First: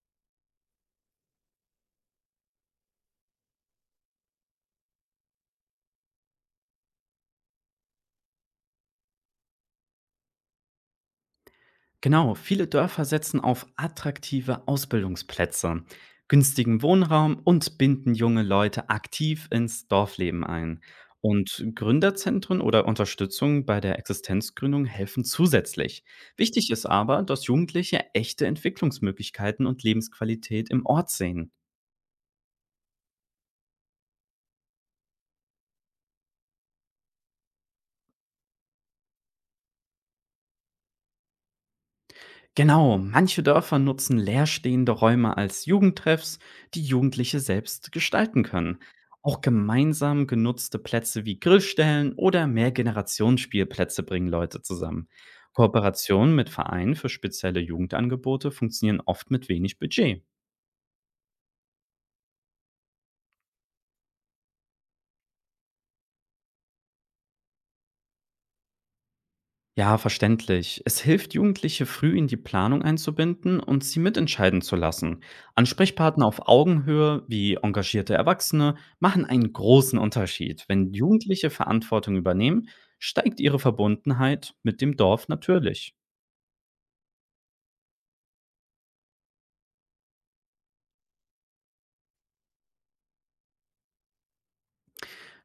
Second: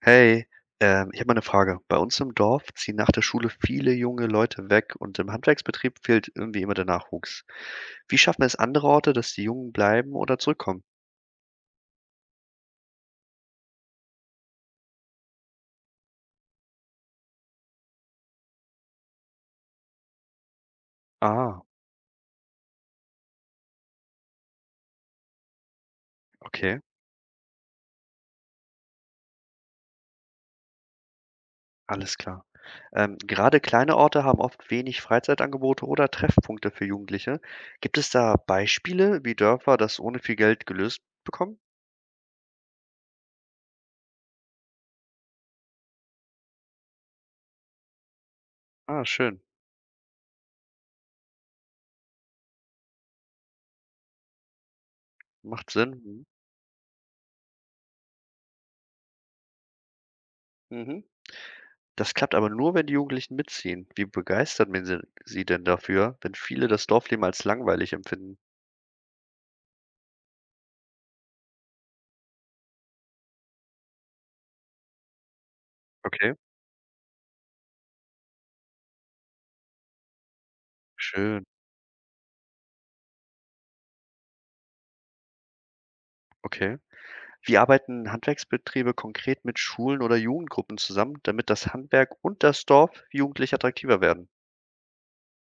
Hey, ich habe mal eine Frage. Bei uns im Dorf ziehen nach der Schule viele junge Leute weg und im Handwerksbetrieb fehlt irgendwie immer der Nachwuchs. Wie schaffen es andere Orte, dass die Jungen bleiben oder zurückkommen? Genau, viele Dörfer setzen auf attraktive Ausbildungsplätze, günstigen Wohnraum und binden junge Leute aktiv ins Dorfleben ein. Ah, Und Gründerzentren oder Unterstützung bei der Existenzgründung helfen zusätzlich. Wichtig okay, ist aber, dass Jugendliche echte Entwicklungsmöglichkeiten und Lebensqualität im Ort sehen. alles klar. Gerade kleine Orte haben oft wenig Freizeitangebote oder Treffpunkte für Jugendliche. Gibt es da Beispiele, wie Dörfer das ohne viel Geld gelöst bekommen? Genau, manche Dörfer nutzen leerstehende Räume als Jugendtreffs, die Jugendliche selbst gestalten können. Ah, schön, Auch gemeinsam genutzte Plätze wie Grillstellen oder Mehrgenerationsspielplätze bringen Leute zusammen. macht Sinn. Mhm. Kooperationen mit Vereinen für spezielle Jugendangebote funktionieren oft mit wenig Budget. Mhm. Das klappt aber nur, wenn die Jugendlichen mitziehen. Wie begeistert man sie denn dafür, wenn viele das Dorfleben als langweilig empfinden? Ja, verständlich. Es hilft, Jugendliche früh in die Planung einzubinden und sie mitentscheiden zu lassen. Ansprechpartner Okay, auf Augenhöhe wie engagierte Erwachsene machen einen großen Unterschied. Wenn schön. Jugendliche Verantwortung übernehmen, steigt ihre Verbundenheit mit dem Dorf natürlich. Okay. Wie arbeiten Handwerksbetriebe konkret mit Schulen oder Jugendgruppen zusammen, damit das Handwerk und das Dorf jugendlich attraktiver werden?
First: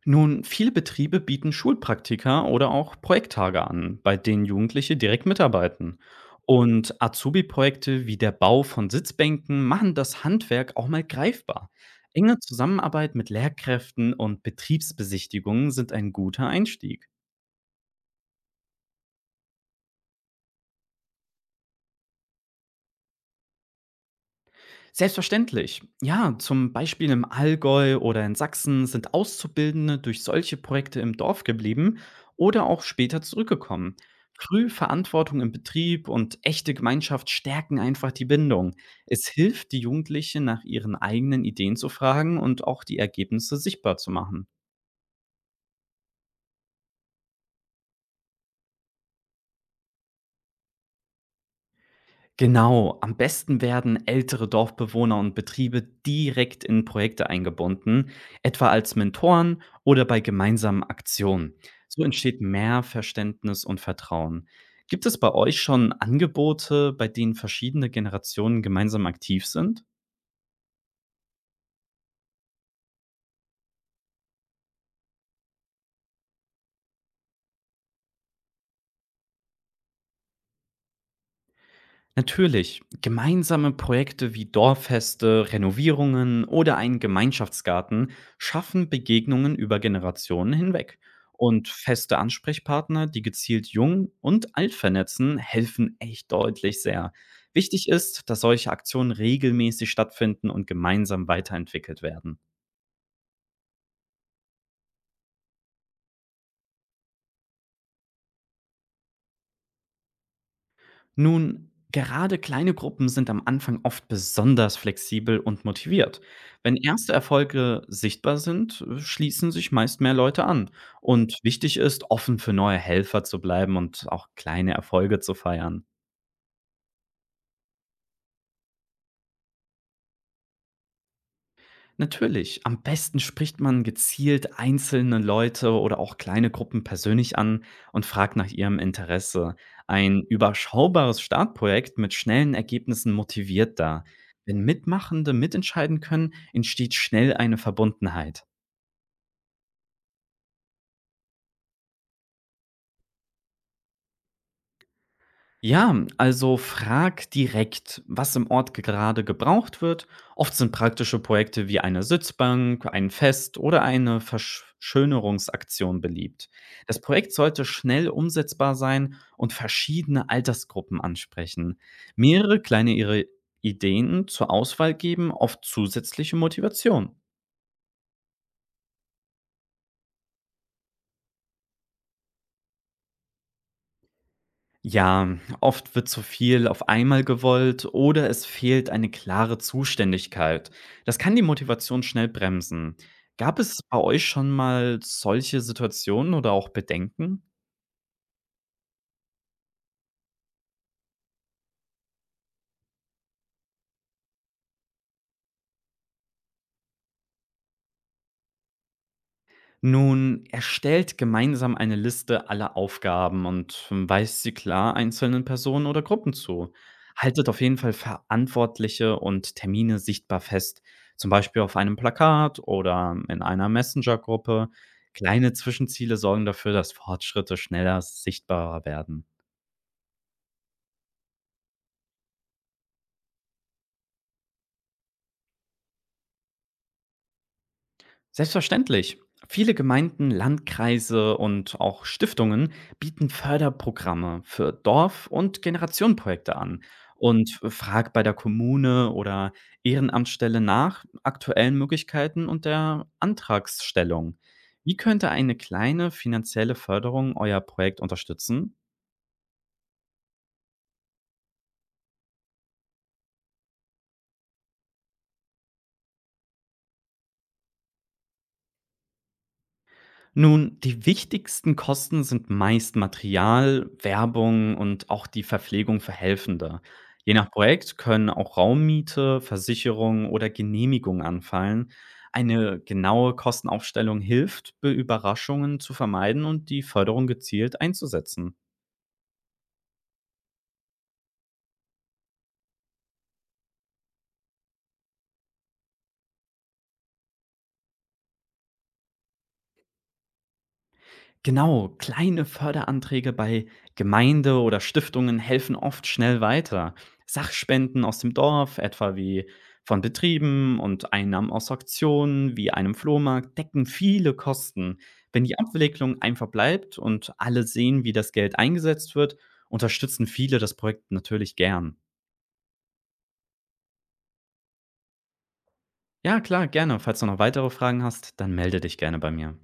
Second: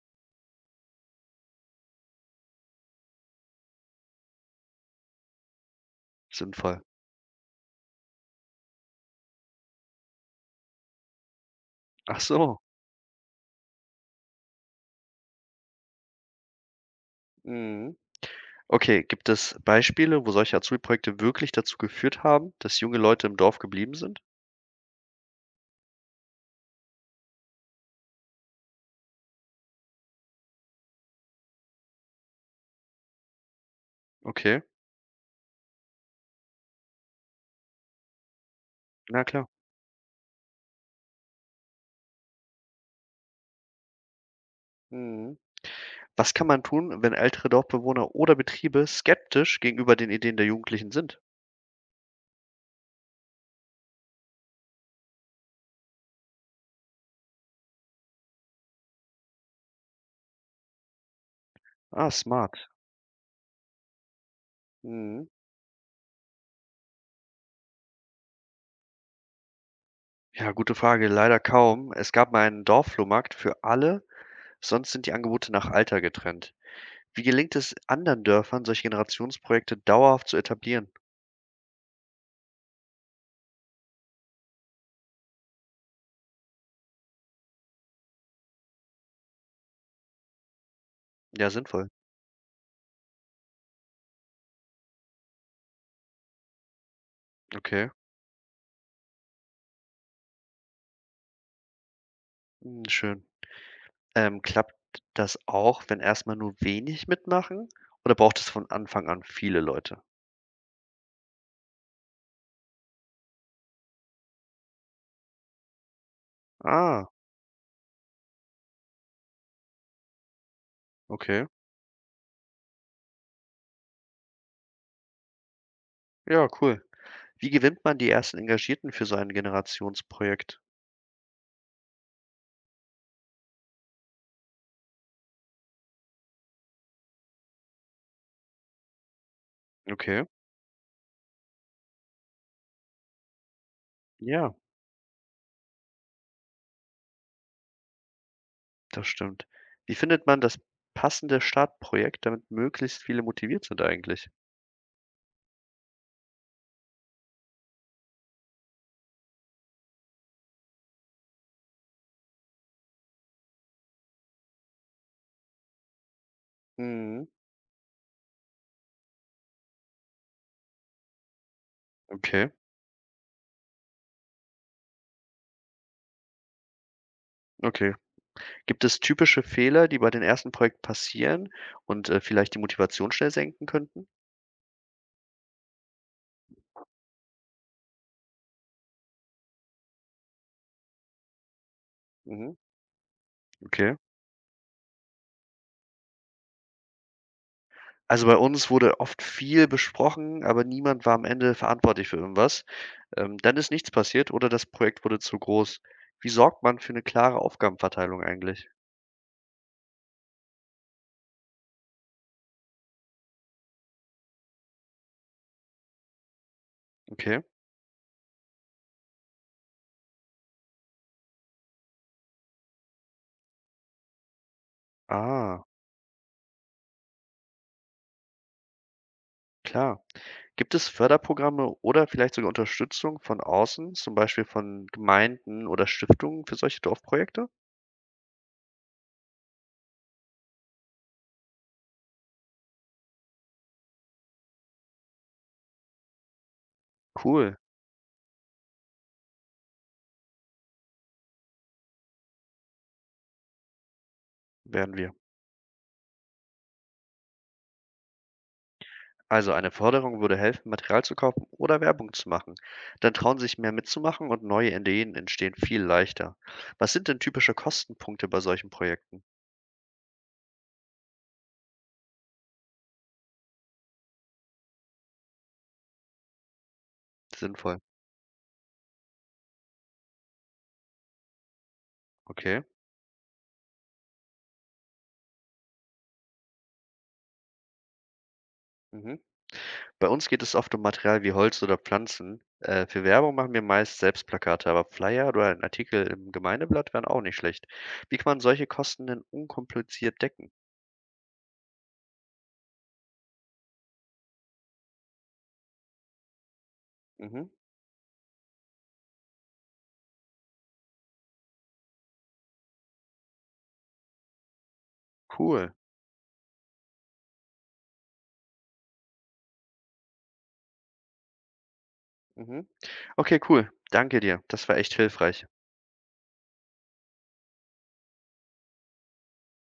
Nun, viele Betriebe bieten Schulpraktika oder auch Projekttage an, bei denen Jugendliche direkt mitarbeiten. Sinnvoll. Und Azubi-Projekte wie der Bau von Sitzbänken machen das Handwerk auch mal greifbar. Ach Enge so. Zusammenarbeit mit Lehrkräften und Betriebsbesichtigungen sind ein guter Einstieg. Mhm. Okay, gibt es Beispiele, wo solche Azubi-Projekte wirklich dazu geführt haben, dass junge Leute im Dorf geblieben sind? Selbstverständlich. Ja, zum Beispiel im Allgäu oder in Sachsen sind Auszubildende durch solche Projekte im Dorf geblieben oder auch später zurückgekommen. Okay, Früh Verantwortung im Betrieb und echte Gemeinschaft stärken einfach die Bindung. na Es klar. hilft, die Jugendlichen nach ihren eigenen Ideen zu fragen und auch die Ergebnisse sichtbar zu machen. Mhm. Was kann man tun, wenn ältere Dorfbewohner oder Betriebe skeptisch gegenüber den Ideen der Jugendlichen sind? Genau, am besten werden ältere Dorfbewohner und Betriebe direkt in Projekte eingebunden, etwa als Mentoren oder bei gemeinsamen Aktionen. So Ah, entsteht smart. mehr Verständnis und Vertrauen. Gibt es Mhm. bei euch schon Angebote, bei denen verschiedene Generationen gemeinsam aktiv sind? Ja, gute Frage. Leider kaum. Es gab mal einen Dorfflohmarkt für alle, sonst sind die Angebote nach Alter getrennt. Wie gelingt es anderen Dörfern, solche Generationsprojekte dauerhaft zu etablieren? Natürlich, gemeinsame Projekte wie Dorffeste, Renovierungen oder einen Gemeinschaftsgarten schaffen Begegnungen über Generationen hinweg. Ja, Und sinnvoll. feste Ansprechpartner, die gezielt jung und alt vernetzen, helfen echt deutlich sehr. Wichtig Okay, ist, dass solche Aktionen regelmäßig stattfinden und gemeinsam weiterentwickelt werden. mhm, schön. Klappt das auch, wenn erstmal nur wenig mitmachen? Oder braucht es von Anfang an viele Leute? Nun, gerade kleine Gruppen sind am Anfang oft besonders flexibel und motiviert. Wenn Ah, erste Erfolge sichtbar sind, schließen sich meist mehr Leute an. Und okay. wichtig ist, offen für neue Helfer zu bleiben und auch kleine Erfolge zu feiern. Ja, cool. Wie gewinnt man die ersten Engagierten für so ein Generationsprojekt? Natürlich, am besten spricht man gezielt einzelne Leute oder auch kleine Gruppen persönlich an und fragt nach ihrem Interesse. Ein Okay, überschaubares Startprojekt mit schnellen Ergebnissen motiviert da. ja, Wenn Mitmachende mitentscheiden können, entsteht schnell eine Verbundenheit. das stimmt. Wie findet man das passende Startprojekt, damit möglichst viele motiviert sind eigentlich? Ja, also frag direkt, was im Ort gerade gebraucht wird. Oft sind praktische Projekte wie eine Sitzbank, ein Fest oder eine Verschönerungsaktion beliebt. Das Mhm. Projekt sollte schnell umsetzbar sein und verschiedene Altersgruppen ansprechen. Okay, Mehrere kleine ihre Ideen zur Auswahl geben oft zusätzliche Motivation. okay. Gibt es typische Fehler, die bei den ersten Projekten passieren und vielleicht die Motivation schnell senken könnten? Ja, oft wird zu viel auf einmal gewollt oder es fehlt eine klare Zuständigkeit. Das kann die Motivation schnell Mhm. bremsen. Gab es Okay. bei euch schon mal solche Situationen oder auch Bedenken? Also bei uns wurde oft viel besprochen, aber niemand war am Ende verantwortlich für irgendwas. Dann ist nichts passiert oder das Projekt wurde zu groß. Wie sorgt man für eine klare Aufgabenverteilung eigentlich? Nun, erstellt gemeinsam eine Liste aller Aufgaben und weist sie klar einzelnen Personen oder Gruppen zu. Okay. Haltet auf jeden Fall Verantwortliche und Termine sichtbar fest, zum Beispiel auf einem Plakat oder in einer Messenger-Gruppe. Kleine Ah, Zwischenziele sorgen dafür, dass Fortschritte schneller sichtbarer werden. klar. Gibt es Förderprogramme oder vielleicht sogar Unterstützung von außen, zum Beispiel von Gemeinden oder Stiftungen für solche Dorfprojekte? Selbstverständlich. Viele Gemeinden, Landkreise und auch Stiftungen bieten Förderprogramme für Dorf- und Generationenprojekte an Cool, und frag bei der Kommune oder Ehrenamtsstelle nach aktuellen Möglichkeiten und der Antragsstellung. werden Wie wir. könnte eine kleine finanzielle Förderung euer Projekt unterstützen? Also eine Förderung würde helfen, Material zu kaufen oder Werbung zu machen. Dann trauen sich mehr mitzumachen und neue Ideen entstehen viel leichter. Was sind denn typische Kostenpunkte bei solchen Projekten? Nun, die wichtigsten Kosten sind meist Material, Werbung und auch die Verpflegung für Helfende. Je nach Sinnvoll. Projekt können auch Raummiete, Versicherung oder Genehmigung anfallen. Okay. Eine genaue Kostenaufstellung hilft, Überraschungen zu vermeiden und die Förderung gezielt einzusetzen. Mhm. Bei uns geht es oft um Material wie Holz oder Pflanzen. Für Werbung machen wir meist selbst Plakate, aber Flyer oder ein Artikel im Gemeindeblatt wären auch nicht schlecht. Wie kann man solche Kosten denn unkompliziert decken? Genau, kleine Förderanträge bei Gemeinde oder Stiftungen helfen oft schnell weiter. Mhm, Sachspenden aus dem Dorf, etwa wie von Betrieben und Einnahmen aus Auktionen wie einem Flohmarkt, decken viele Kosten. Wenn die cool. Abwicklung einfach bleibt und alle sehen, wie das Geld eingesetzt wird, unterstützen viele das Projekt natürlich gern. Mhm. Okay, cool. Danke dir. Das war echt hilfreich. Ja, klar, gerne. Falls du noch weitere Fragen hast, dann melde dich gerne bei mir.